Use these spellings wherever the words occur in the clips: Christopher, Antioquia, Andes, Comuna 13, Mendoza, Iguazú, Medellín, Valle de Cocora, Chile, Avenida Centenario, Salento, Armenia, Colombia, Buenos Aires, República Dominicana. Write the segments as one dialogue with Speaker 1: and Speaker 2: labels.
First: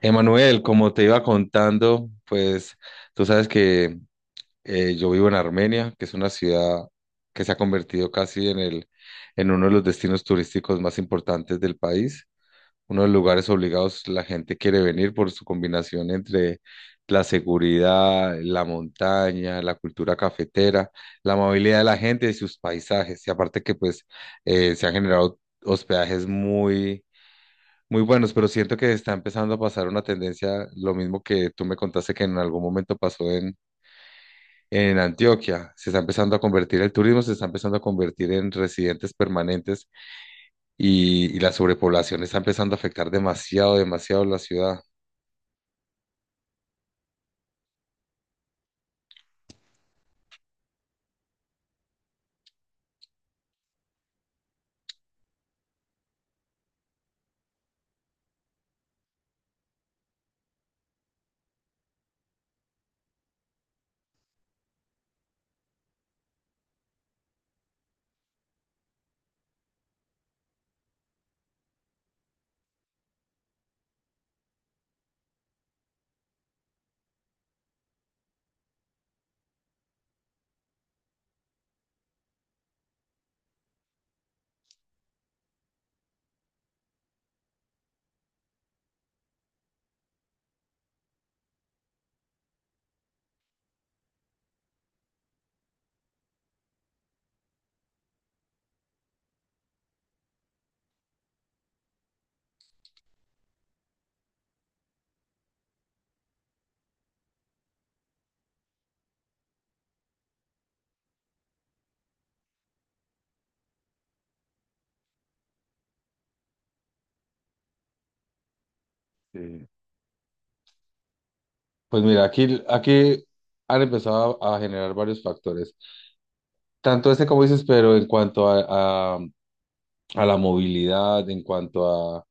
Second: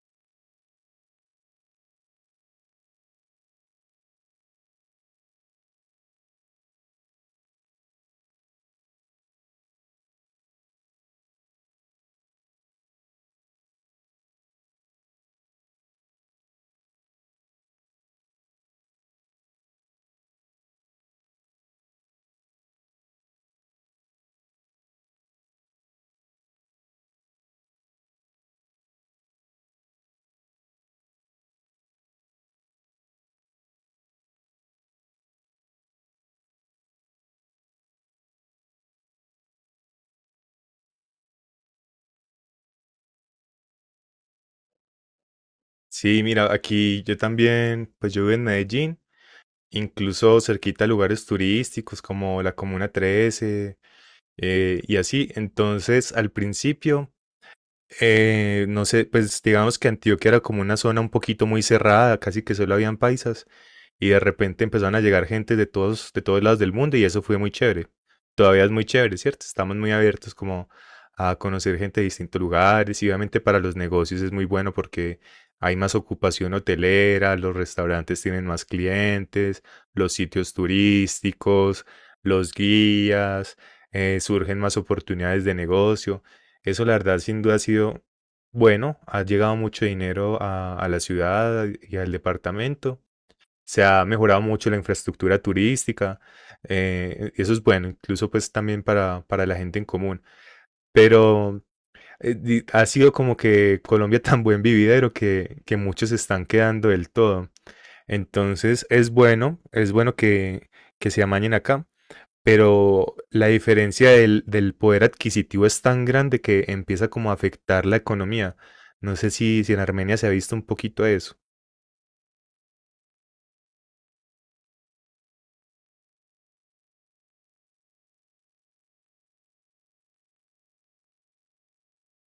Speaker 1: Emanuel, como te iba contando, pues tú sabes que yo vivo en Armenia, que es una ciudad que se ha convertido casi en el, en uno de los destinos turísticos más importantes del país, uno de los lugares obligados la gente quiere venir por su combinación entre la seguridad, la montaña, la cultura cafetera, la amabilidad de la gente y sus paisajes. Y aparte que pues se han generado hospedajes muy muy buenos, pero siento que está empezando a pasar una tendencia, lo mismo que tú me contaste que en algún momento pasó en Antioquia. Se está empezando a convertir el turismo, se está empezando a convertir en residentes permanentes y la sobrepoblación está empezando a afectar demasiado, demasiado la ciudad.
Speaker 2: Sí, mira, aquí yo también, pues yo vivo en Medellín, incluso cerquita a lugares turísticos como la Comuna 13 y así. Entonces, al principio, no sé, pues digamos que Antioquia era como una zona un poquito muy cerrada, casi que solo habían paisas, y de repente empezaron a llegar gente de todos lados del mundo, y eso fue muy chévere. Todavía es muy chévere, ¿cierto? Estamos muy abiertos como a conocer gente de distintos lugares, y obviamente para los negocios es muy bueno porque hay más ocupación hotelera, los restaurantes tienen más clientes, los sitios turísticos, los guías, surgen más oportunidades de negocio. Eso la verdad sin duda ha sido bueno, ha llegado mucho dinero a la ciudad y al departamento, se ha mejorado mucho la infraestructura turística, eso es bueno, incluso pues también para la gente en común, pero ha sido como que Colombia tan buen vividero que muchos se están quedando del todo. Entonces es bueno que se amañen acá, pero la diferencia del poder adquisitivo es tan grande que empieza como a afectar la economía. No sé si,
Speaker 1: Sí.
Speaker 2: si en Armenia se ha visto un poquito eso.
Speaker 1: Pues mira, aquí han empezado a generar varios factores, tanto este como dices, pero en cuanto a la movilidad, en cuanto a,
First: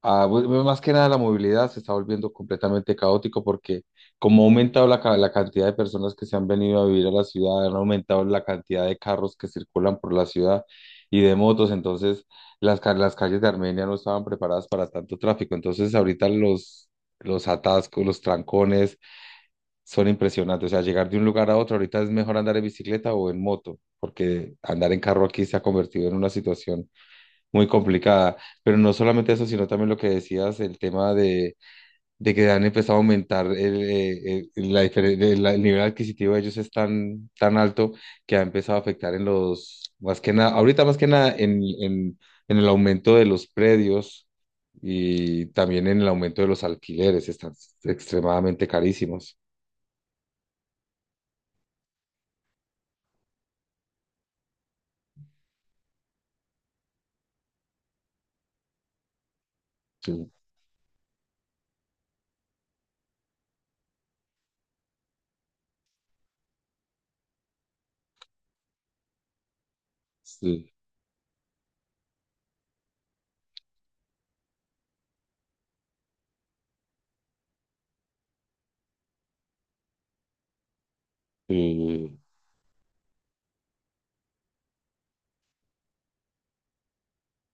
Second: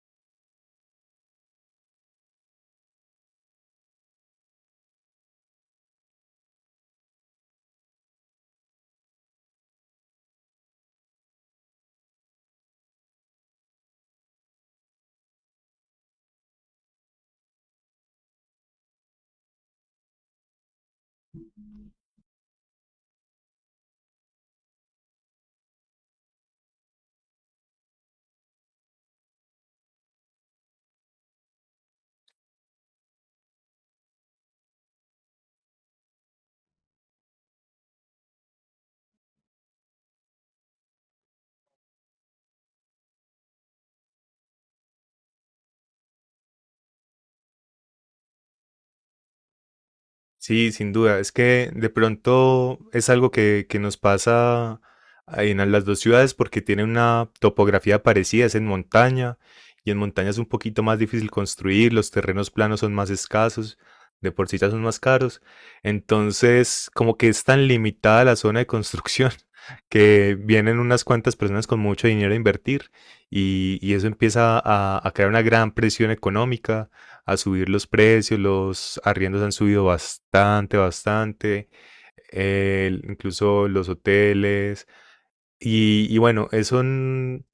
Speaker 1: Ah, bu- bu- más que nada la movilidad se está volviendo completamente caótico porque como ha aumentado la cantidad de personas que se han venido a vivir a la ciudad, han aumentado la cantidad de carros que circulan por la ciudad y de motos, entonces las calles de Armenia no estaban preparadas para tanto tráfico, entonces ahorita los atascos, los trancones son impresionantes, o sea, llegar de un lugar a otro, ahorita es mejor andar en bicicleta o en moto, porque andar en carro aquí se ha convertido en una situación muy complicada. Pero no solamente eso, sino también lo que decías, el tema de que han empezado a aumentar el nivel adquisitivo de ellos es tan, tan alto que ha empezado a afectar más que nada, ahorita más que nada en el aumento de los predios y también en el aumento de los alquileres, están extremadamente carísimos.
Speaker 2: Sí, sin duda. Es que de pronto es algo que nos pasa en las dos ciudades porque tienen una topografía parecida, es en montaña y en
Speaker 1: Sí,
Speaker 2: montaña es un poquito más difícil construir, los terrenos planos son más escasos, de por sí ya son más caros. Entonces, como que es tan limitada la zona de construcción que
Speaker 1: sí,
Speaker 2: vienen unas cuantas personas con mucho dinero a invertir, y eso empieza a crear una gran presión económica, a subir los precios, los arriendos han subido bastante, bastante,
Speaker 1: sí,
Speaker 2: incluso los hoteles. Y bueno, eso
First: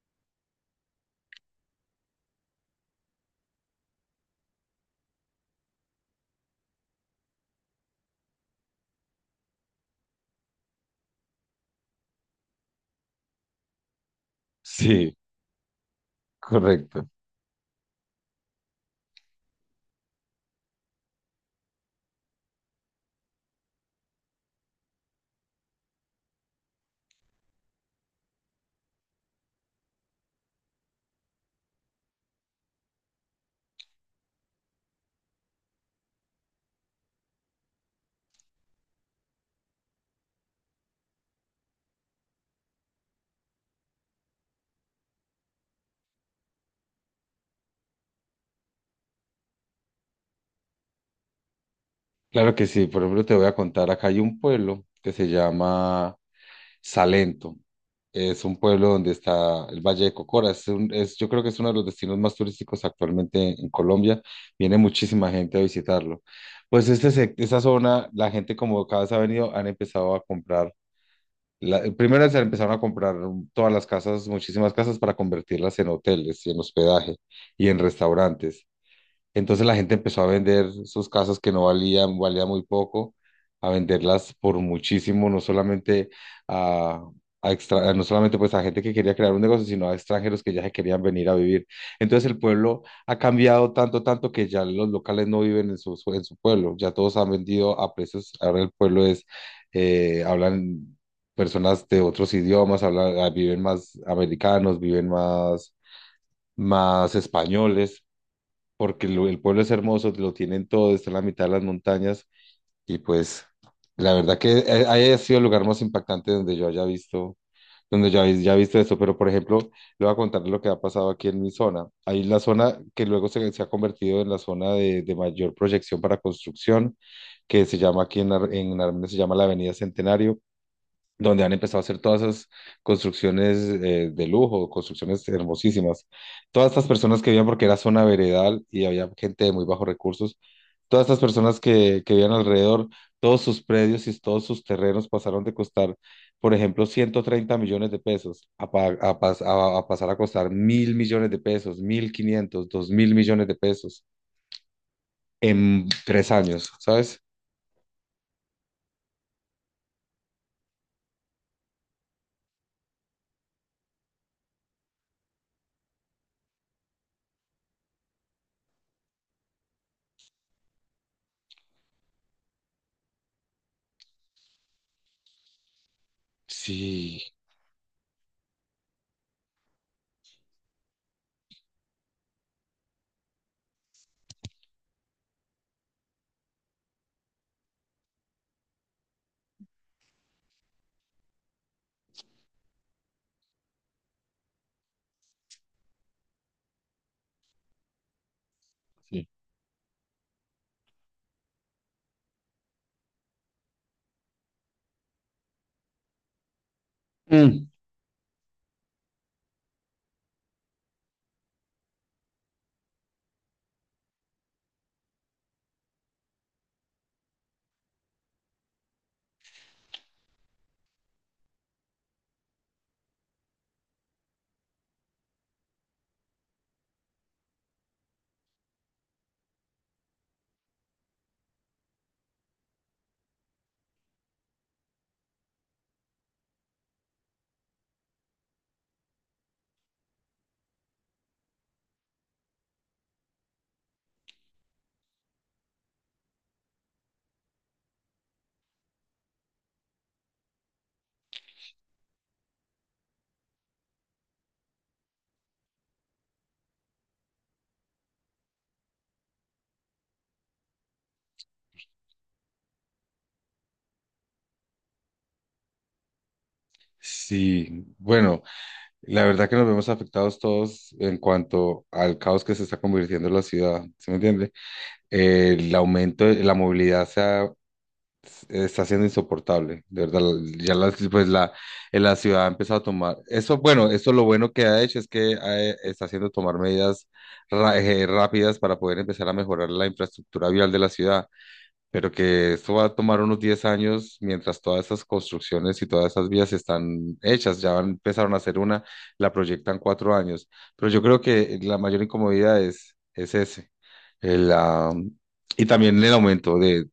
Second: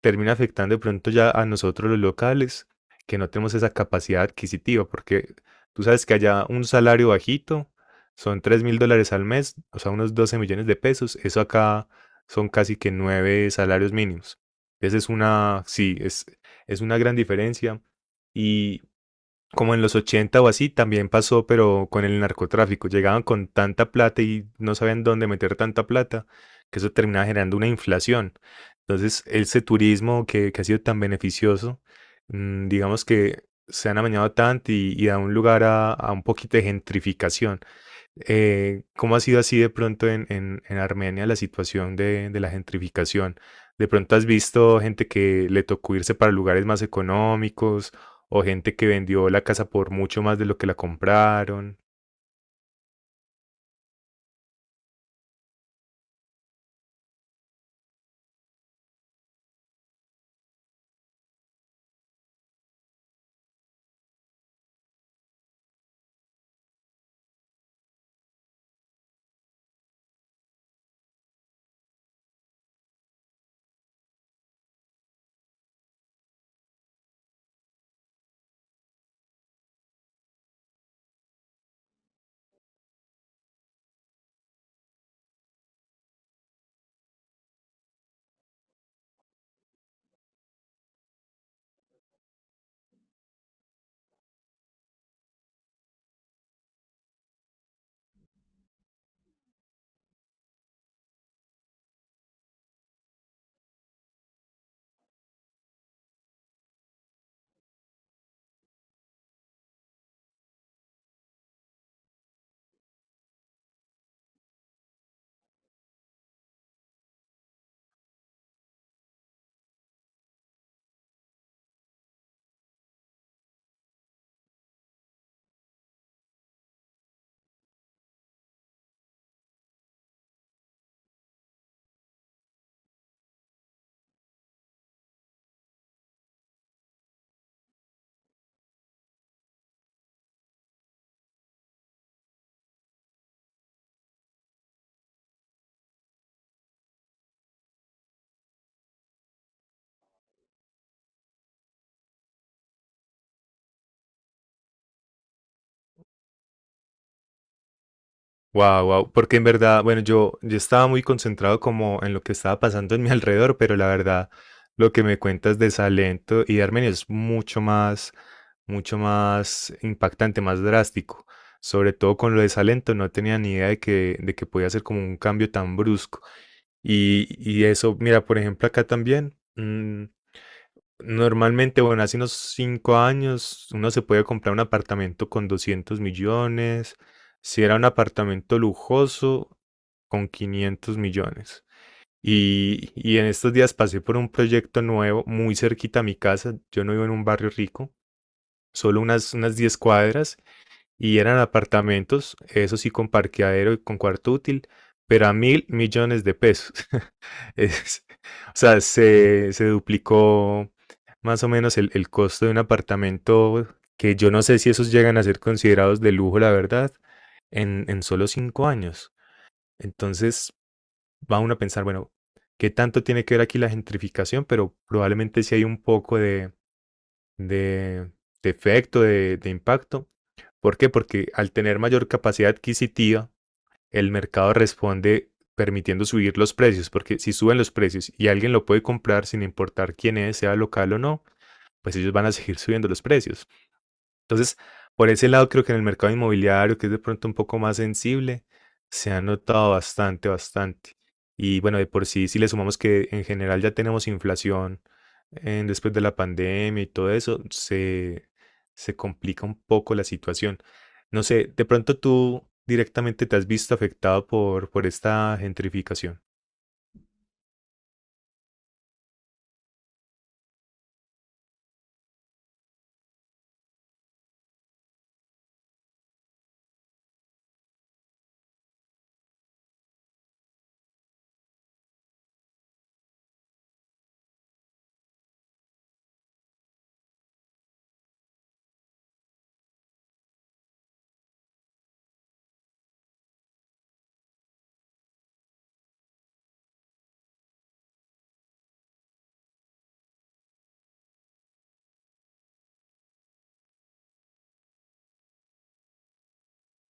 Speaker 2: termina afectando de pronto ya a nosotros los locales, que no tenemos esa capacidad adquisitiva, porque tú sabes que allá un salario bajito son $3.000 al mes, o sea, unos 12 millones de pesos, eso acá son casi que 9 salarios mínimos. Esa es
Speaker 1: sí,
Speaker 2: una, sí, es una
Speaker 1: correcto.
Speaker 2: gran diferencia. Y, como en los 80 o así, también pasó, pero con el narcotráfico. Llegaban con tanta plata y no sabían dónde meter tanta plata, que eso terminaba generando una inflación. Entonces, ese turismo que ha sido tan beneficioso, digamos que se han amañado tanto y da un lugar a un poquito de gentrificación. ¿Cómo ha sido así de pronto en, en Armenia la situación de la gentrificación? ¿De pronto has visto gente que le tocó irse para lugares más económicos o gente que vendió la casa por mucho más de lo que la compraron?
Speaker 1: Claro que sí, por ejemplo, te voy a contar, acá hay un pueblo que se llama Salento. Es un pueblo donde está el Valle de Cocora. Yo creo que es uno de los destinos más turísticos actualmente en Colombia. Viene muchísima gente a visitarlo. Pues esta zona, la gente como cada vez ha venido, han empezado a comprar. Primero se empezaron a comprar todas las casas, muchísimas casas para convertirlas en hoteles y en hospedaje y en restaurantes. Entonces la gente empezó a vender sus casas que no valían muy poco, a venderlas por muchísimo, no solamente a, a extra- no solamente pues a gente que quería crear un negocio, sino a extranjeros que ya se querían venir a vivir. Entonces el pueblo ha cambiado tanto, tanto que ya los locales no viven en en su pueblo, ya todos han vendido a precios, ahora el pueblo es, hablan personas de otros idiomas, hablan, viven más americanos, viven más españoles porque el pueblo es hermoso, lo tienen todo, está en la mitad de las montañas y pues la verdad que haya sido el lugar más impactante donde yo haya visto, donde yo haya visto eso. Pero por ejemplo, le voy a contar lo que ha pasado aquí en mi zona. Ahí la zona que luego se ha convertido en la zona de mayor proyección para construcción, que se llama aquí en Armenia, se llama la Avenida Centenario donde han empezado a hacer todas esas construcciones de lujo, construcciones hermosísimas. Todas estas personas que vivían, porque era zona veredal y había gente de muy bajos recursos, todas estas personas que vivían alrededor, todos sus predios y todos sus terrenos pasaron de costar, por ejemplo, 130 millones de pesos a, pa- a pas- a pasar a costar 1.000 millones de pesos, 1.500, 2.000 millones de pesos en 3 años, ¿sabes?
Speaker 2: Wow, wow, porque en verdad, bueno, yo estaba muy concentrado como en lo que estaba pasando en mi alrededor, pero la verdad, lo que me cuentas de Salento y de Armenia es mucho más impactante, más drástico. Sobre todo con lo de Salento, no tenía ni idea de que podía ser como un cambio tan brusco. Y,
Speaker 1: Sí,
Speaker 2: y eso, mira, por ejemplo, acá también. Normalmente, bueno, hace unos 5 años uno se puede comprar un apartamento con 200 millones. Si era un apartamento lujoso, con 500 millones. Y en estos días pasé por un proyecto nuevo muy cerquita a mi casa. Yo no vivo en un barrio rico, solo
Speaker 1: sí.
Speaker 2: unas 10 cuadras. Y eran apartamentos, eso sí, con parqueadero y con cuarto útil, pero a 1.000 millones de pesos.
Speaker 1: Mm.
Speaker 2: Es- o sea, se duplicó más o menos el costo de un apartamento que yo no sé si esos llegan a ser considerados de lujo, la verdad, en solo 5 años. Entonces va uno a pensar, bueno, ¿qué tanto tiene que ver aquí la gentrificación? Pero probablemente sí hay un poco de, de efecto, de impacto. ¿Por qué? Porque al tener mayor capacidad adquisitiva, el mercado responde permitiendo subir los precios, porque si suben los precios y alguien lo puede comprar sin importar quién es, sea local o no, pues ellos van a seguir subiendo los precios. Entonces, por ese lado, creo que en el mercado inmobiliario, que es de pronto un poco más sensible, se ha notado bastante, bastante. Y bueno, de por sí, si le sumamos que en general ya tenemos inflación después de la pandemia y todo eso, se complica un poco la situación. No sé, de pronto tú directamente te has visto afectado por esta gentrificación.
Speaker 1: Sí, bueno, la verdad que nos vemos afectados todos en cuanto al caos que se está convirtiendo en la ciudad, ¿sí me entiende? El aumento de la movilidad está siendo insoportable, de verdad. Pues la ciudad ha empezado a tomar, eso bueno, eso lo bueno que ha hecho es que está haciendo tomar medidas rápidas para poder empezar a mejorar la infraestructura vial de la ciudad pero que esto va a tomar unos 10 años mientras todas esas construcciones y todas esas vías están hechas, empezaron a hacer una, la proyectan 4 años, pero yo creo que la mayor incomodidad es ese, el, ah, y también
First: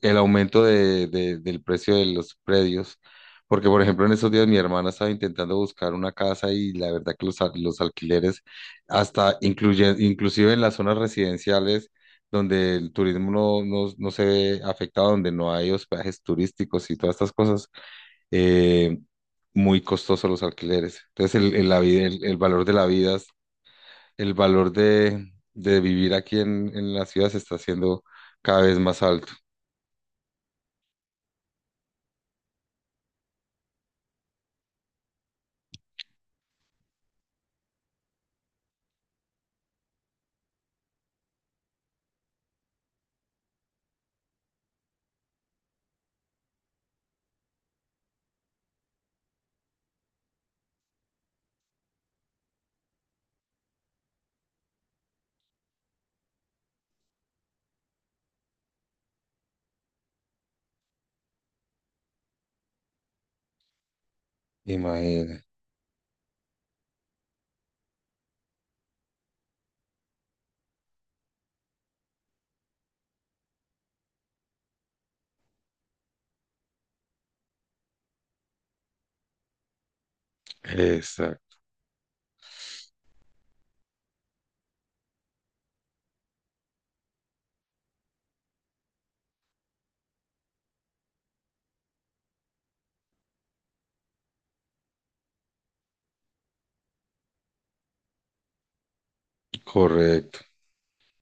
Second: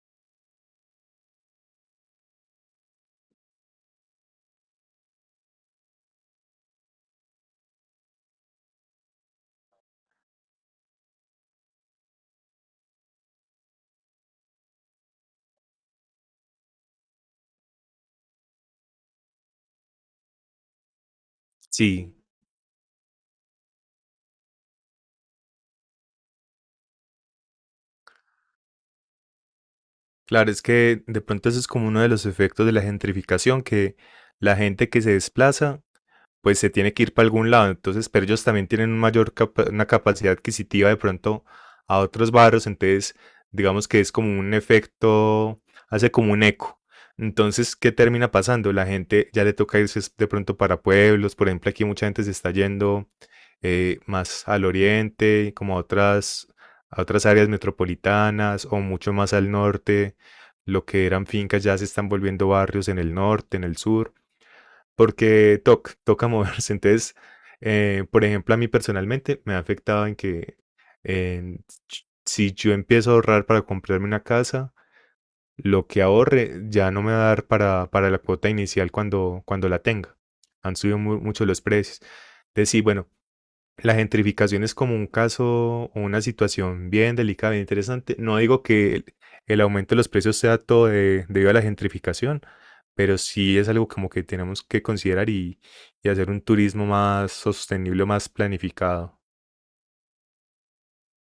Speaker 1: el aumento de- del precio de los predios, porque por ejemplo en estos días mi hermana estaba intentando buscar una casa y la verdad que los alquileres, hasta inclusive en las zonas residenciales donde el turismo no se ve afectado, donde no hay hospedajes turísticos y todas estas cosas, eh, muy costosos los alquileres. Entonces el, el la vida-
Speaker 2: Sí,
Speaker 1: el- el valor de la vida, el valor de vivir aquí en la ciudad se está haciendo cada vez más alto.
Speaker 2: claro, es que de pronto eso es como uno de los efectos de la gentrificación, que la gente que se desplaza pues se tiene que ir para algún lado. Entonces, pero ellos también tienen una capacidad adquisitiva de pronto a otros barrios. Entonces, digamos que es como un efecto, hace como un eco. Entonces, ¿qué termina pasando? La gente ya le toca irse de pronto para pueblos. Por ejemplo, aquí mucha gente se está yendo, más al oriente, como a otras, áreas metropolitanas o mucho más al norte. Lo que eran fincas ya se están volviendo barrios en el norte, en el sur
Speaker 1: Imagínate.
Speaker 2: porque toca moverse. Entonces, por ejemplo, a mí personalmente me ha afectado en que, eh, si yo empiezo a ahorrar para comprarme una casa, lo que ahorre ya no me va a dar para la cuota inicial cuando la tenga. Han subido mucho
Speaker 1: Exacto,
Speaker 2: los precios. Entonces, sí, bueno, la gentrificación es como un caso o una situación bien delicada, bien interesante. No digo que el aumento de los precios sea todo debido a la gentrificación, pero sí es algo como que tenemos que considerar y hacer un turismo más sostenible, más planificado.
Speaker 1: correcto.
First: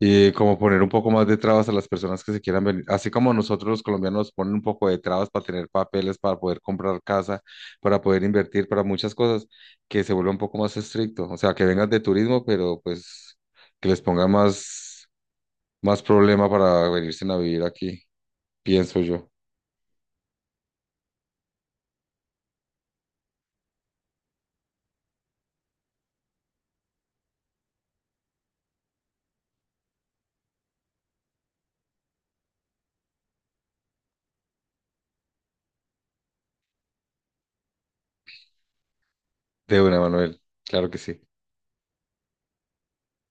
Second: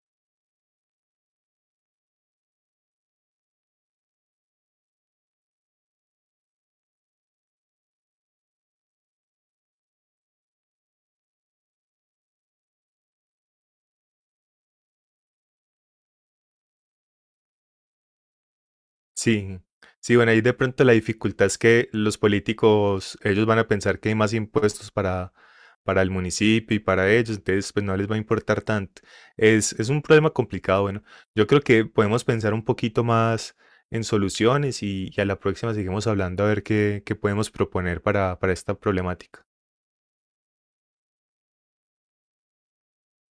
Speaker 1: Y como poner un poco más de trabas a las personas que se quieran venir, así como nosotros los colombianos ponen un poco de trabas para tener papeles, para poder comprar casa, para poder invertir, para muchas cosas, que se vuelva un poco más estricto. O sea, que vengan de turismo, pero pues que les ponga más problema para venirse a vivir aquí, pienso yo.
Speaker 2: Sí, sí, bueno, ahí de pronto la dificultad es que los políticos, ellos van a pensar que hay más impuestos para el municipio y para ellos, entonces pues no les va a importar tanto. Es un problema complicado, bueno, yo creo que podemos pensar un poquito más en soluciones y a la próxima seguimos hablando a ver qué podemos proponer para esta problemática.
Speaker 1: De una, Manuel, claro que sí.